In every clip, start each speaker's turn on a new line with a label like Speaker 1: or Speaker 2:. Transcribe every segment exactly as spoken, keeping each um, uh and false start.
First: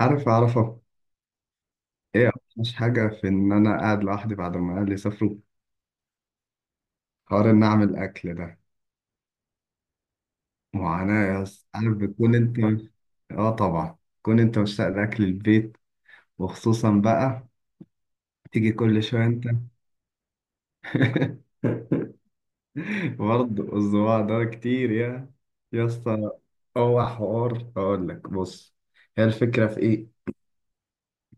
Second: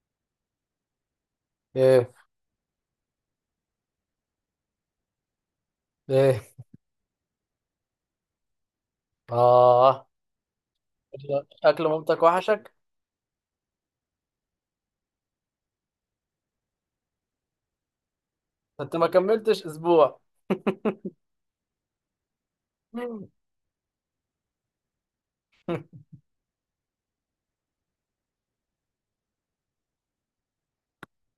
Speaker 1: عارف أعرفه.
Speaker 2: ايه.
Speaker 1: إيه؟ مش حاجة، في إن أنا قاعد لوحدي بعد ما أهلي سافروا.
Speaker 2: ايه.
Speaker 1: حوار إن أعمل أكل ده
Speaker 2: اه.
Speaker 1: معاناة يا
Speaker 2: اكل
Speaker 1: اسطى،
Speaker 2: أكل
Speaker 1: عارف،
Speaker 2: مامتك
Speaker 1: بتكون أنت.
Speaker 2: وحشك؟
Speaker 1: آه طبعا تكون أنت مشتاق لأكل البيت، وخصوصا بقى تيجي
Speaker 2: انت
Speaker 1: كل
Speaker 2: ما
Speaker 1: شوية أنت.
Speaker 2: كملتش اسبوع. مم.
Speaker 1: برضه الصباع ده كتير يا يا اسطى. هو حوار، اقول لك بص، هي الفكره في ايه؟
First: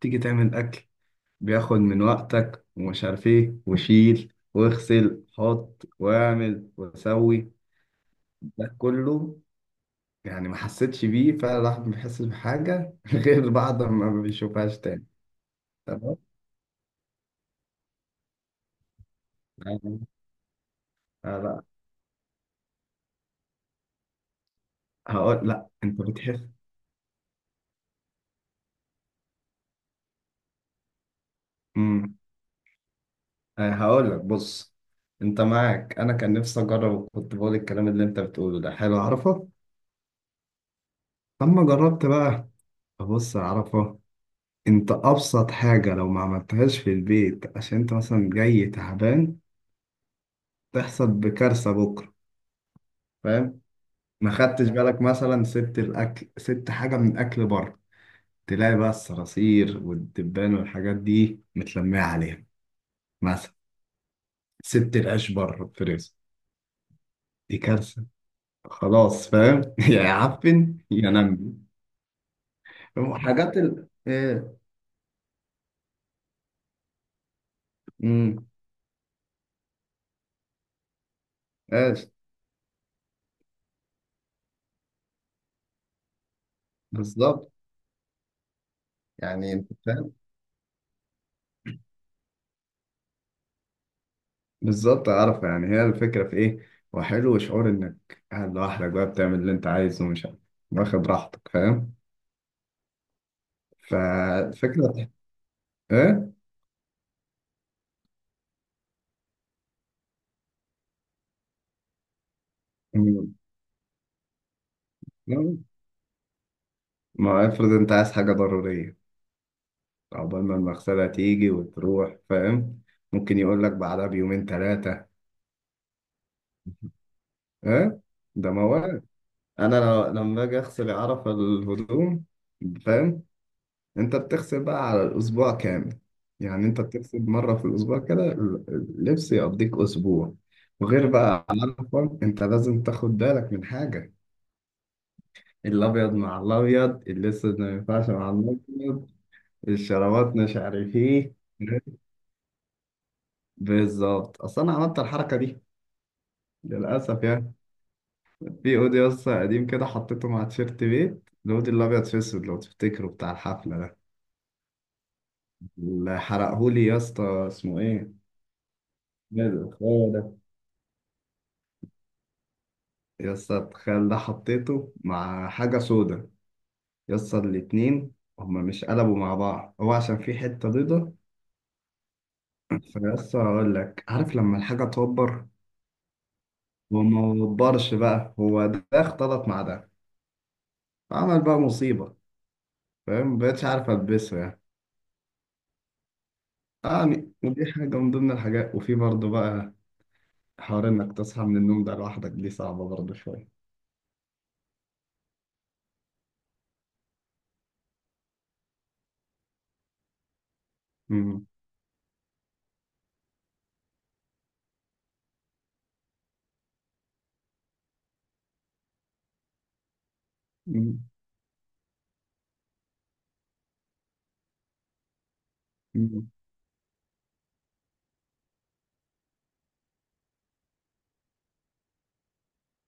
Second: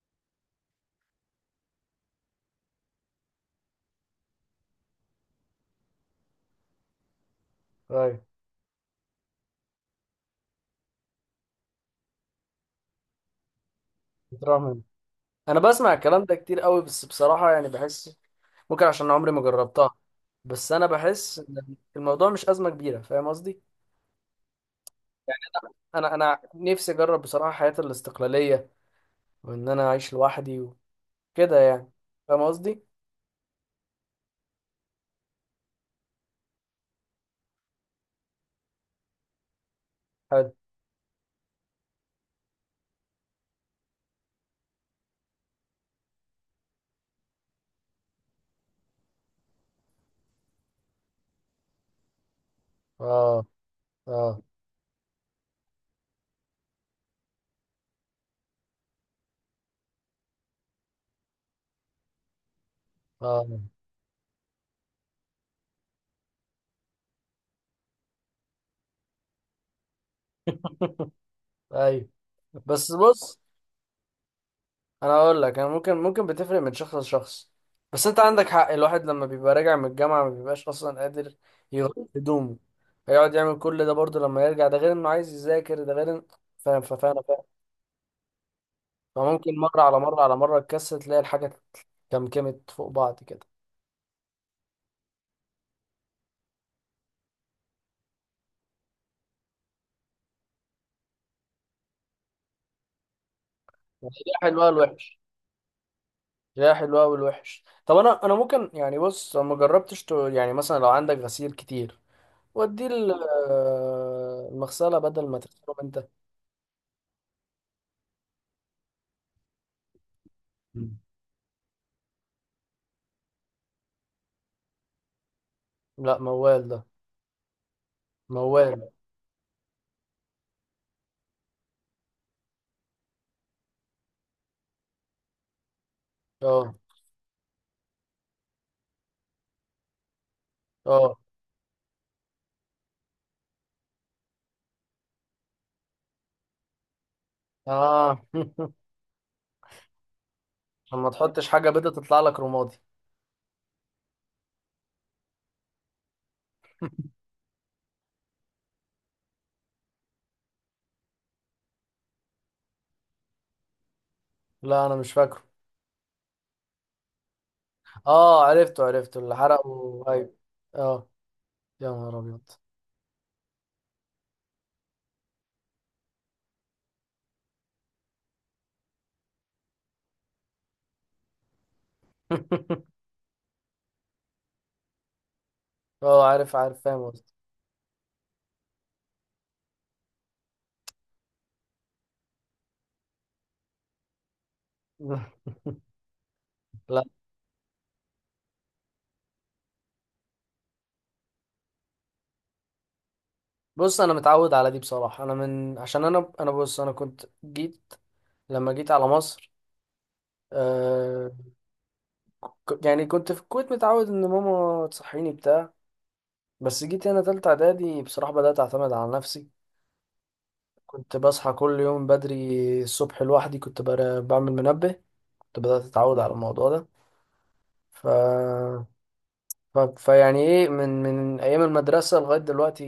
Speaker 1: تيجي تعمل اكل، بياخد من وقتك ومش عارف ايه، وشيل واغسل حط واعمل وسوي
Speaker 2: طيب،
Speaker 1: ده كله. يعني ما حسيتش بيه فعلا، الواحد ما بيحسش بحاجة غير بعد ما ما
Speaker 2: بتروح
Speaker 1: بيشوفهاش
Speaker 2: من.
Speaker 1: تاني.
Speaker 2: انا بسمع
Speaker 1: تمام.
Speaker 2: الكلام ده كتير قوي، بس بصراحة يعني بحس ممكن عشان عمري ما جربتها.
Speaker 1: يعني-
Speaker 2: بس انا بحس
Speaker 1: آه لا،
Speaker 2: ان الموضوع مش أزمة كبيرة، فاهم قصدي؟
Speaker 1: هقول لا. انت
Speaker 2: انا انا
Speaker 1: بتحس؟
Speaker 2: نفسي اجرب بصراحة حياة الاستقلالية، وان انا اعيش لوحدي وكده يعني.
Speaker 1: امم.
Speaker 2: فاهم قصدي؟
Speaker 1: آه هقول لك بص، انت معاك، انا كان نفسي اجرب، كنت بقول الكلام اللي انت بتقوله ده حلو عرفه.
Speaker 2: حلو.
Speaker 1: لما جربت بقى، بص يا عرفه، انت ابسط حاجة لو ما عملتهاش في البيت عشان انت مثلا جاي تعبان، تحصل بكارثة بكرة.
Speaker 2: اه.
Speaker 1: فاهم؟ ما
Speaker 2: اه.
Speaker 1: خدتش بالك، مثلا سبت الاكل، سبت حاجة من اكل بره، تلاقي بقى الصراصير والدبان والحاجات دي متلمية عليها. مثلا
Speaker 2: اه.
Speaker 1: سبت العيش بره في رزق، دي كارثة. خلاص فاهم؟ يا يعفن يا نمي.
Speaker 2: ايوه. بس بص،
Speaker 1: حاجات ال ايه.
Speaker 2: انا اقول لك، انا ممكن ممكن بتفرق من شخص لشخص. بس انت
Speaker 1: امم.
Speaker 2: عندك حق، الواحد لما بيبقى راجع من الجامعه ما بيبقاش اصلا قادر
Speaker 1: ايش؟
Speaker 2: يغير هدومه. هيقعد يعمل كل ده برضه لما يرجع، ده غير انه عايز يذاكر، ده غير إن-. فاهم، فاهم، فاهم.
Speaker 1: بالظبط يعني،
Speaker 2: فممكن
Speaker 1: انت
Speaker 2: مره على
Speaker 1: فاهم.
Speaker 2: مره على مره تكسر تلاقي الحاجه كمكمت فوق بعض كده.
Speaker 1: بالظبط عارف، يعني هي الفكرة في ايه. وحلو شعور انك قاعد لوحدك بقى، بتعمل اللي انت عايزه ومش عارف، واخد راحتك، فاهم؟
Speaker 2: تلاقيها حلوه
Speaker 1: فالفكرة
Speaker 2: والوحش.
Speaker 1: ايه.
Speaker 2: تلاقيها حلوه والوحش. طب، انا انا ممكن يعني، بص، أنا ما جربتش ت-، يعني مثلا لو عندك غسيل كتير وديه ال-،
Speaker 1: مم.
Speaker 2: آه، المغسله بدل ما تغسله انت.
Speaker 1: ما افرض انت عايز حاجة ضرورية، عقبال ما
Speaker 2: مم.
Speaker 1: المغسلة تيجي وتروح، فاهم؟ ممكن يقول لك بعدها بيومين ثلاثة.
Speaker 2: لا، موال ده.
Speaker 1: ها؟ ده
Speaker 2: موال.
Speaker 1: موال. أنا لو- لما أجي أغسل، عرف الهدوم، فاهم؟ أنت بتغسل بقى على الأسبوع كامل. يعني
Speaker 2: اه.
Speaker 1: أنت بتغسل مرة في الأسبوع، كده ال- اللبس يقضيك أسبوع. وغير
Speaker 2: اه.
Speaker 1: بقى عرفة، أنت لازم تاخد بالك من حاجة. الأبيض مع الأبيض، الأسود ما ينفعش
Speaker 2: اه.
Speaker 1: مع الأبيض، الشرابات مش عارف
Speaker 2: لما
Speaker 1: إيه.
Speaker 2: تحطش حاجة بيضة تطلع لك رمادي.
Speaker 1: بالظبط، أصل أنا عملت الحركة دي للأسف يعني. في اودي اصلا قديم كده، حطيته مع تيشيرت. بيت الاودي الابيض في اسود، لو تفتكره، بتاع الحفله ده،
Speaker 2: لا انا مش فاكره.
Speaker 1: اللي حرقهولي يا اسطى، اسمه ايه.
Speaker 2: اه، عرفته، عرفته اللي
Speaker 1: إيه ده
Speaker 2: حرقه،
Speaker 1: الخوال
Speaker 2: ايوه.
Speaker 1: ده!
Speaker 2: اه. يا نهار ابيض.
Speaker 1: يا اسطى التخيل ده، حطيته مع حاجه سودا، يا اسطى الاتنين هما مش قلبوا مع بعض، هو عشان في حته بيضه. فيا اسطى اقول لك، عارف لما الحاجه توبر؟
Speaker 2: اه، عارف، عارف،
Speaker 1: هو
Speaker 2: فاهم قصدي.
Speaker 1: ما وبرش بقى، هو ده اختلط مع ده، عمل بقى مصيبه. فاهم؟ مبقتش عارف البسه يعني.
Speaker 2: لا.
Speaker 1: يعني ودي حاجه من ضمن الحاجات. وفي برضه بقى حوار انك تصحى من النوم ده لوحدك، دي صعبة برضه شوية.
Speaker 2: بص، انا متعود على دي بصراحة، انا من عشان انا انا بص، انا كنت جيت لما جيت على مصر. آه.
Speaker 1: مم.
Speaker 2: ك- يعني كنت في الكويت متعود ان ماما تصحيني بتاع. بس جيت هنا تالتة اعدادي، بصراحة بدأت اعتمد على نفسي.
Speaker 1: مم.
Speaker 2: كنت بصحى كل يوم بدري الصبح لوحدي، كنت بر- بعمل منبه. كنت بدأت أتعود
Speaker 1: مم.
Speaker 2: على الموضوع ده. ف... ف... فيعني إيه، من من أيام المدرسة لغاية دلوقتي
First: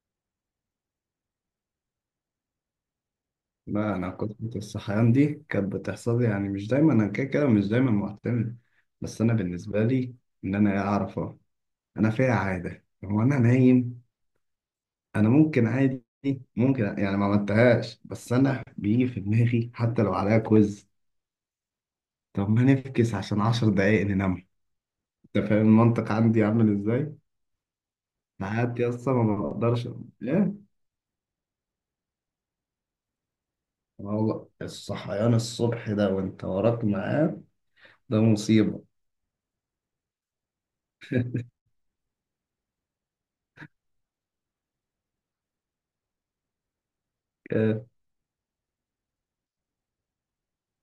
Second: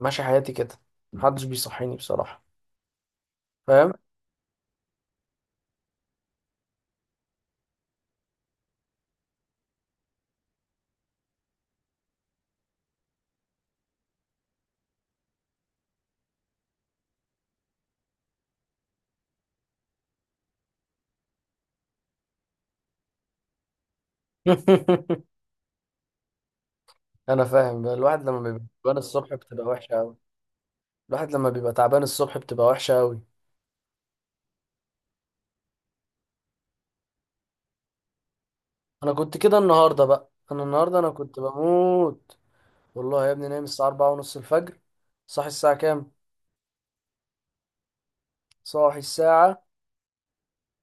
Speaker 2: ماشي حياتي كده، محدش بيصحيني بصراحة. فاهم.
Speaker 1: لا، انا كنت الصحيان دي كانت بتحصل لي، يعني مش دايما، انا كده كده مش دايما معتمد. بس انا بالنسبة لي، ان انا اعرف أهو. انا فيها عادة، هو انا نايم، انا ممكن عادي، ممكن يعني ما عملتهاش، بس انا بيجي في دماغي حتى لو عليها كويز، طب ما نفكس عشان عشر دقايق ننام. انت فاهم المنطق عندي عامل ازاي؟
Speaker 2: أنا فاهم، الواحد لما بيبقى
Speaker 1: ساعات يا
Speaker 2: تعبان
Speaker 1: اسطى
Speaker 2: الصبح
Speaker 1: ما
Speaker 2: بتبقى
Speaker 1: بقدرش.
Speaker 2: وحشة أوي.
Speaker 1: لا.
Speaker 2: الواحد لما بيبقى تعبان الصبح بتبقى وحشة أوي.
Speaker 1: والله الصحيان الصبح ده وانت وراك ميعاد، ده مصيبة.
Speaker 2: أنا كنت كده النهاردة بقى، أنا النهاردة أنا كنت بموت. والله يا ابني، نايم الساعة أربعة ونص الفجر. صاحي الساعة كام؟
Speaker 1: إيه؟
Speaker 2: صاحي الساعة،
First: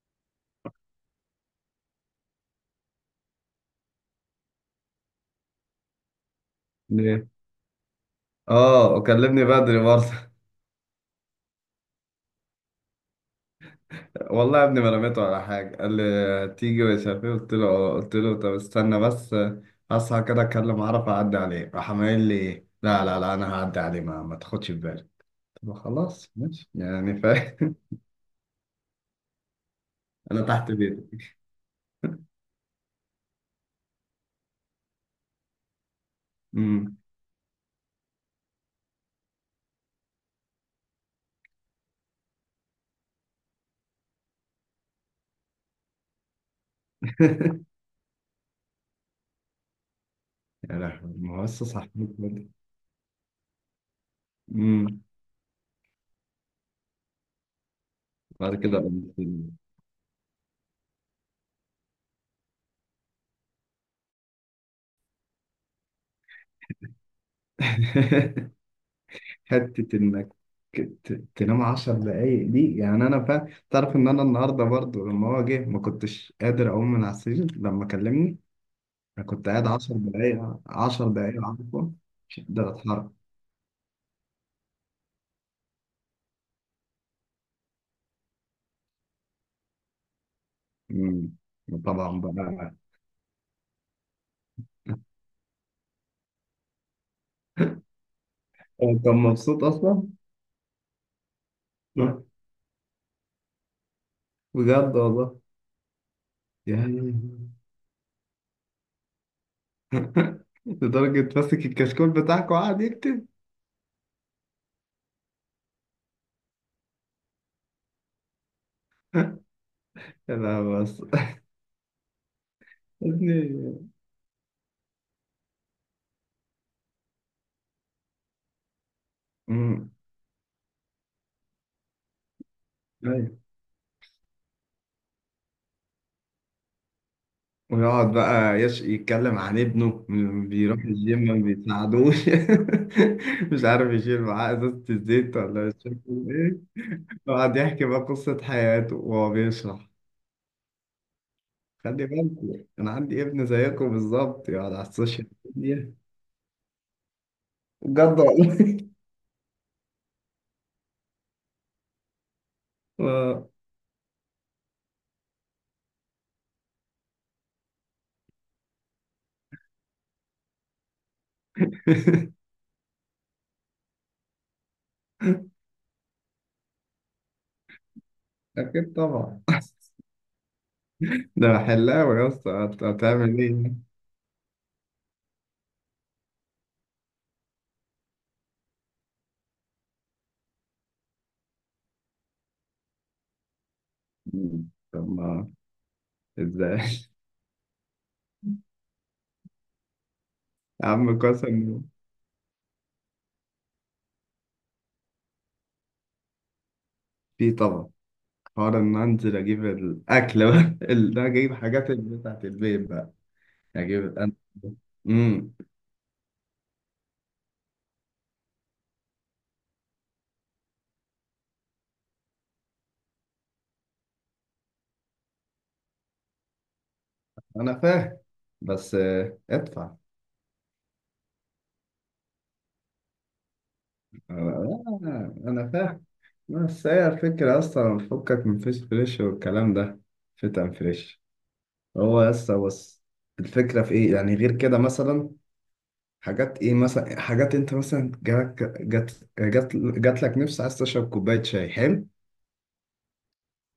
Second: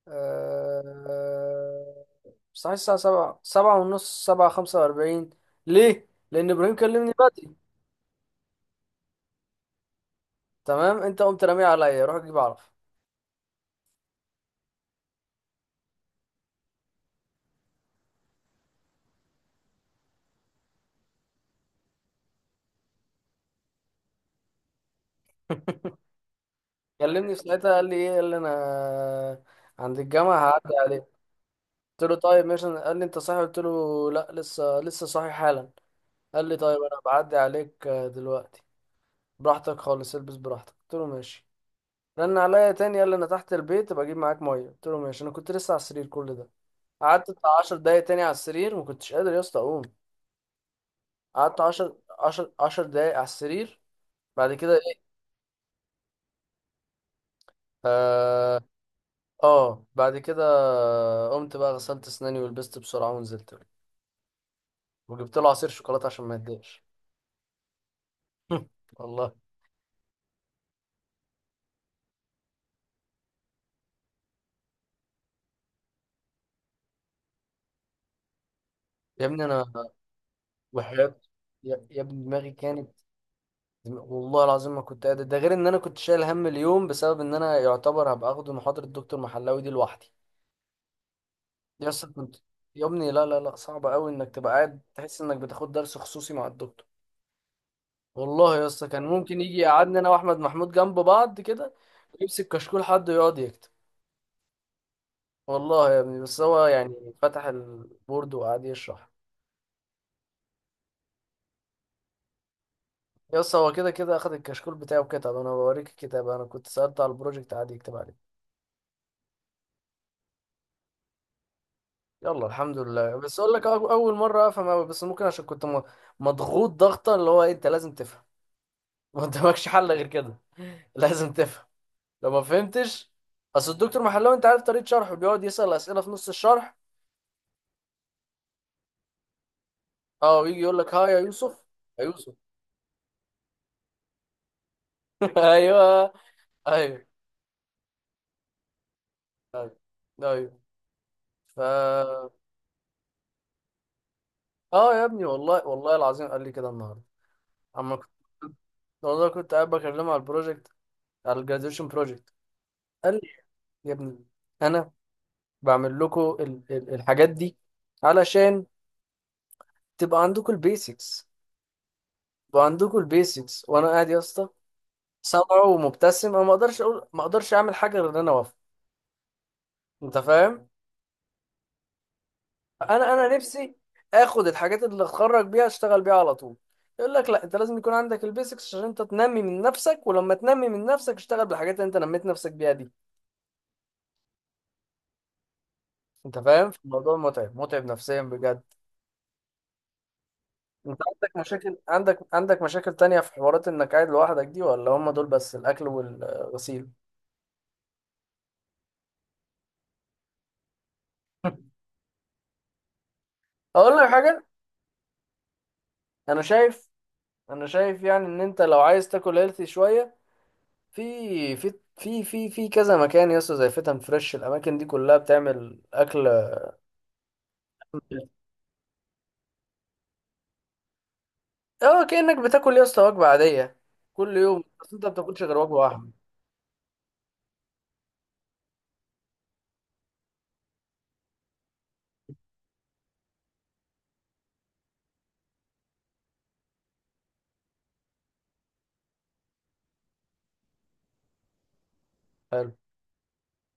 Speaker 2: آه، صحيح الساعة سبعة، سبعة ونص، سبعة خمسة وأربعين. ليه؟ لأن إبراهيم كلمني
Speaker 1: ليه؟
Speaker 2: بدري.
Speaker 1: اه وكلمني بدري برضه.
Speaker 2: تمام، أنت قمت راميه عليا روح أجيب عرف.
Speaker 1: والله يا ابني ما رميته على حاجة، قال لي تيجي مش عارف ايه، قلت له اه، قلت له طب استنى بس، هصحى كده اتكلم عرف اعدي عليه، راح قايل لي لا لا لا، انا هعدي عليه، ما, ما تاخدش في بالك. طب خلاص ماشي، يعني
Speaker 2: كلمني في
Speaker 1: فاهم.
Speaker 2: ساعتها قال لي إيه، قال لي أنا عند الجامعة
Speaker 1: انا تحت
Speaker 2: هعدي عليك.
Speaker 1: بيتي.
Speaker 2: قلت له طيب ماشي. قال لي أنت صاحي؟ قلت له لا، لسه لسه صاحي حالا. قال لي طيب
Speaker 1: امم.
Speaker 2: أنا بعدي عليك، آه، دلوقتي. براحتك خالص البس براحتك، قلت له ماشي. رن عليا تاني قال لي أنا تحت البيت، بجيب معاك مية؟ قلت له ماشي، أنا كنت لسه على السرير كل ده. قعدت بتاع عشر دقايق تاني على السرير، ما كنتش قادر يا اسطى اقوم.
Speaker 1: يا لهوي، ما هو
Speaker 2: قعدت
Speaker 1: لسه
Speaker 2: عشرة
Speaker 1: صاحبي.
Speaker 2: عشر عشر دقايق على السرير. بعد كده
Speaker 1: امم.
Speaker 2: ايه؟
Speaker 1: بعد
Speaker 2: اه.
Speaker 1: كده قمت.
Speaker 2: آه، بعد كده قمت بقى، غسلت اسناني ولبست بسرعه ونزلت له. وجبت له عصير شوكولاته عشان ما يتضايقش. والله
Speaker 1: حتة إنك ت- تنام عشر دقايق دي، يعني أنا فا تعرف إن أنا النهاردة برضو لما هو جه ما كنتش قادر أقوم من على السرير لما كلمني.
Speaker 2: يا
Speaker 1: أنا
Speaker 2: ابني
Speaker 1: كنت
Speaker 2: انا.
Speaker 1: قاعد عشر دقايق، عشر
Speaker 2: وحياة.
Speaker 1: دقايق
Speaker 2: يا
Speaker 1: عارفه،
Speaker 2: يا ابني
Speaker 1: مش
Speaker 2: دماغي
Speaker 1: قادر
Speaker 2: كانت.
Speaker 1: أتحرك.
Speaker 2: والله العظيم ما كنت قادر، ده غير ان انا كنت شايل هم اليوم بسبب ان انا يعتبر هبقى اخده محاضره الدكتور محلاوي دي لوحدي.
Speaker 1: أمم.
Speaker 2: يا اسطى
Speaker 1: طبعا
Speaker 2: كنت.
Speaker 1: بقى.
Speaker 2: يا ابني لا لا لا، صعب قوي انك تبقى قاعد تحس انك بتاخد درس خصوصي مع الدكتور. والله يا اسطى
Speaker 1: هو
Speaker 2: كان
Speaker 1: كان
Speaker 2: ممكن يجي
Speaker 1: مبسوط
Speaker 2: يقعدنا
Speaker 1: أصلا،
Speaker 2: انا واحمد محمود جنب بعض كده، ويمسك كشكول حد ويقعد يكتب.
Speaker 1: بجد والله.
Speaker 2: والله يا ابني بس هو يعني
Speaker 1: يعني
Speaker 2: فتح البورد وقعد يشرح.
Speaker 1: لدرجة ماسك الكشكول بتاعك وقعد يكتب.
Speaker 2: يا اسطى، هو كده كده اخد الكشكول بتاعه وكتب، انا بوريك الكتاب، انا كنت سألت على البروجكت قعد يكتب عليه.
Speaker 1: لا بس
Speaker 2: يلا الحمد
Speaker 1: يا
Speaker 2: لله. بس اقول لك، أو-
Speaker 1: ابني.
Speaker 2: اول مره افهم قوي، بس ممكن عشان كنت م-، مضغوط ضغطه، اللي هو إيه، انت لازم تفهم. ما قدامكش
Speaker 1: أمم.
Speaker 2: حل غير كده. لازم تفهم لو ما فهمتش. اصل الدكتور محلاوي انت عارف طريقه شرحه، بيقعد يسال اسئله في نص الشرح.
Speaker 1: ويقعد بقى يش يتكلم عن ابنه،
Speaker 2: اه،
Speaker 1: م-
Speaker 2: ويجي يقول
Speaker 1: بيروح
Speaker 2: لك ها يا
Speaker 1: الجيم ما
Speaker 2: يوسف. يا
Speaker 1: بيساعدوش.
Speaker 2: يوسف.
Speaker 1: مش عارف يشيل معاه ازازة الزيت ولا مش عارف
Speaker 2: ايوه.
Speaker 1: ايه.
Speaker 2: ايوه.
Speaker 1: يقعد يحكي بقى قصة حياته وهو
Speaker 2: ايوه.
Speaker 1: بيشرح.
Speaker 2: ايوه.
Speaker 1: خلي
Speaker 2: ف.
Speaker 1: بالكم انا عندي ابن زيكم بالظبط يقعد على
Speaker 2: اه يا ابني،
Speaker 1: السوشيال
Speaker 2: والله
Speaker 1: ميديا.
Speaker 2: والله العظيم قال لي كده النهارده، اما كنت.
Speaker 1: بجد والله.
Speaker 2: والله كنت قاعد بكلمه على البروجكت، على الجراديويشن بروجكت. قال لي
Speaker 1: آه.
Speaker 2: يا ابني، انا بعمل لكم ال- ال- الحاجات دي علشان تبقى عندكم البيسكس. تبقى عندكم البيسكس، وانا قاعد يا اسطى صابع ومبتسم، انا ما اقدرش اقول، ما اقدرش اعمل حاجه غير ان انا اوافق.
Speaker 1: اكيد طبعا.
Speaker 2: انت فاهم؟
Speaker 1: ده حلاوة يا اسطى هت-
Speaker 2: انا انا
Speaker 1: هتعمل
Speaker 2: نفسي
Speaker 1: ايه.
Speaker 2: اخد الحاجات اللي اتخرج بيها اشتغل بيها على طول. يقول لك لا، انت لازم يكون عندك البيسكس عشان انت تنمي من نفسك، ولما تنمي من نفسك اشتغل بالحاجات اللي انت نميت نفسك بيها دي.
Speaker 1: طب ما
Speaker 2: انت فاهم؟
Speaker 1: ازاي.
Speaker 2: الموضوع متعب متعب نفسيا بجد.
Speaker 1: يا
Speaker 2: انت
Speaker 1: عم
Speaker 2: عندك مشاكل،
Speaker 1: قسم.
Speaker 2: عندك عندك مشاكل تانية في حوارات انك قاعد لوحدك دي، ولا هم دول بس الاكل والغسيل؟
Speaker 1: في طبعا، حوار ان انزل اجيب الاكل بقى ال- ده اجيب حاجات ال- بتاعت البيت بقى،
Speaker 2: اقول لك
Speaker 1: اجيب انا.
Speaker 2: حاجه.
Speaker 1: امم.
Speaker 2: انا شايف، انا شايف يعني ان انت لو عايز تاكل هيلثي شويه، في في في في في كذا مكان يا اسطى زي فتن فريش، الاماكن دي كلها بتعمل اكل.
Speaker 1: انا فاهم، بس آه، ادفع.
Speaker 2: اه، كأنك بتاكل يا اسطى وجبة عادية كل يوم، بس انت ما
Speaker 1: آه،
Speaker 2: بتاكلش غير
Speaker 1: انا
Speaker 2: وجبة
Speaker 1: فاهم.
Speaker 2: واحدة.
Speaker 1: بس هي الفكرة اصلا، فكك من فيس فريش والكلام ده، فتن فريش. هو بس بس الفكرة في ايه يعني غير كده؟ مثلا حاجات ايه مثلا، حاجات انت مثلا جات جات جات, جات لك نفس عايز تشرب كوباية شاي حلو،
Speaker 2: حلو.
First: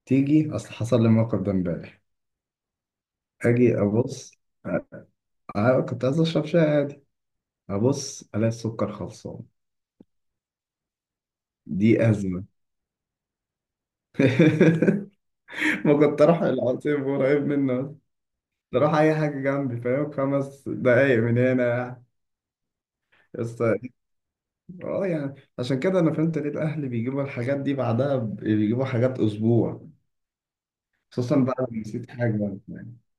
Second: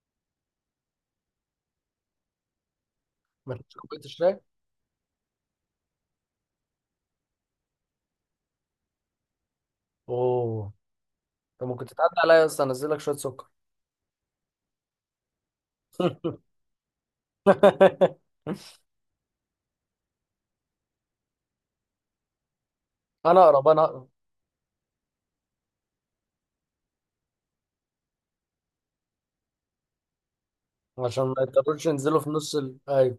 Speaker 1: تيجي. اصل حصل لي الموقف ده امبارح.
Speaker 2: ما تاكلش
Speaker 1: اجي
Speaker 2: كوباية
Speaker 1: ابص،
Speaker 2: الشاي؟
Speaker 1: أنا كنت عايز أشرب شاي عادي، أبص ألاقي السكر خلصان.
Speaker 2: اوه. انت ممكن
Speaker 1: دي
Speaker 2: تتعدى عليا
Speaker 1: أزمة.
Speaker 2: يا اسطى انزل لك شوية سكر.
Speaker 1: ما كنت أروح العصير قريب منه، أروح أي حاجة جنبي، فاهم، خمس دقايق من هنا
Speaker 2: انا
Speaker 1: بس.
Speaker 2: اقرب، انا اقرب.
Speaker 1: اه، يعني عشان كده أنا فهمت ليه الأهل بيجيبوا الحاجات دي بعدها، ب- بيجيبوا حاجات أسبوع.
Speaker 2: عشان ما
Speaker 1: خصوصا بقى لو
Speaker 2: يضطروش
Speaker 1: نسيت
Speaker 2: ينزلوا في نص
Speaker 1: حاجة،
Speaker 2: ال...
Speaker 1: يعني
Speaker 2: ايوه،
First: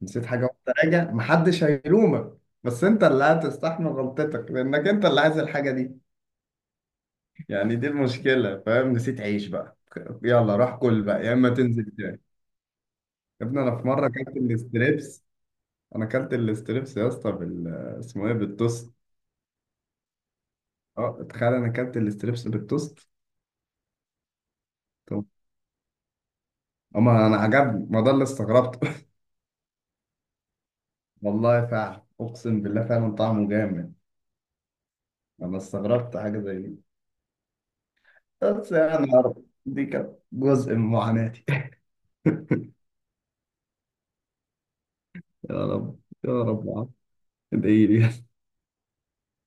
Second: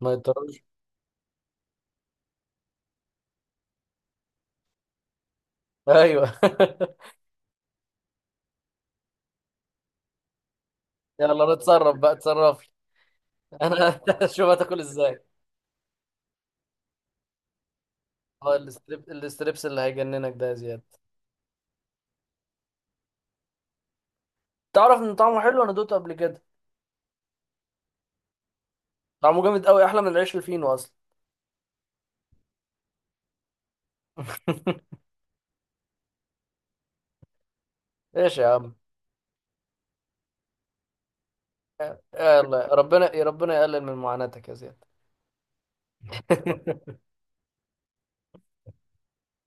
Speaker 2: ما
Speaker 1: نسيت حاجة
Speaker 2: يضطروش،
Speaker 1: وأنت راجع، محدش هيلومك، بس أنت اللي هتستحمل غلطتك، لأنك أنت اللي عايز الحاجة دي.
Speaker 2: ايوه.
Speaker 1: يعني دي المشكلة، فاهم؟ نسيت عيش بقى، يلا روح كل بقى، يا
Speaker 2: يلا
Speaker 1: اما
Speaker 2: انا
Speaker 1: تنزل
Speaker 2: اتصرف بقى،
Speaker 1: تاني.
Speaker 2: اتصرف لي.
Speaker 1: يا ابني انا في
Speaker 2: انا.
Speaker 1: مرة اكلت
Speaker 2: شوف هتاكل ازاي.
Speaker 1: الاستريبس. انا اكلت الاستريبس يا اسطى بال اسمه ايه،
Speaker 2: اه،
Speaker 1: بالتوست.
Speaker 2: الاستريب الاستريبس اللي هيجننك ده يا زياد.
Speaker 1: اه تخيل، انا اكلت الاستريبس بالتوست.
Speaker 2: تعرف ان
Speaker 1: طب
Speaker 2: طعمه حلو، انا دوقته قبل كده.
Speaker 1: اما انا عجبني، ما ده اللي استغربته.
Speaker 2: طعمه جامد قوي احلى من العيش الفينو اصلا.
Speaker 1: والله فعلا، اقسم بالله فعلا طعمه جامد. انا استغربت حاجة زي دي.
Speaker 2: ايش يا
Speaker 1: بس
Speaker 2: عم.
Speaker 1: يعني يا رب دي كانت جزء من معاناتي.
Speaker 2: يلا، ربنا ربنا يقلل من معاناتك يا زياد.
Speaker 1: يا رب. يا رب يا عم، ادعي لي.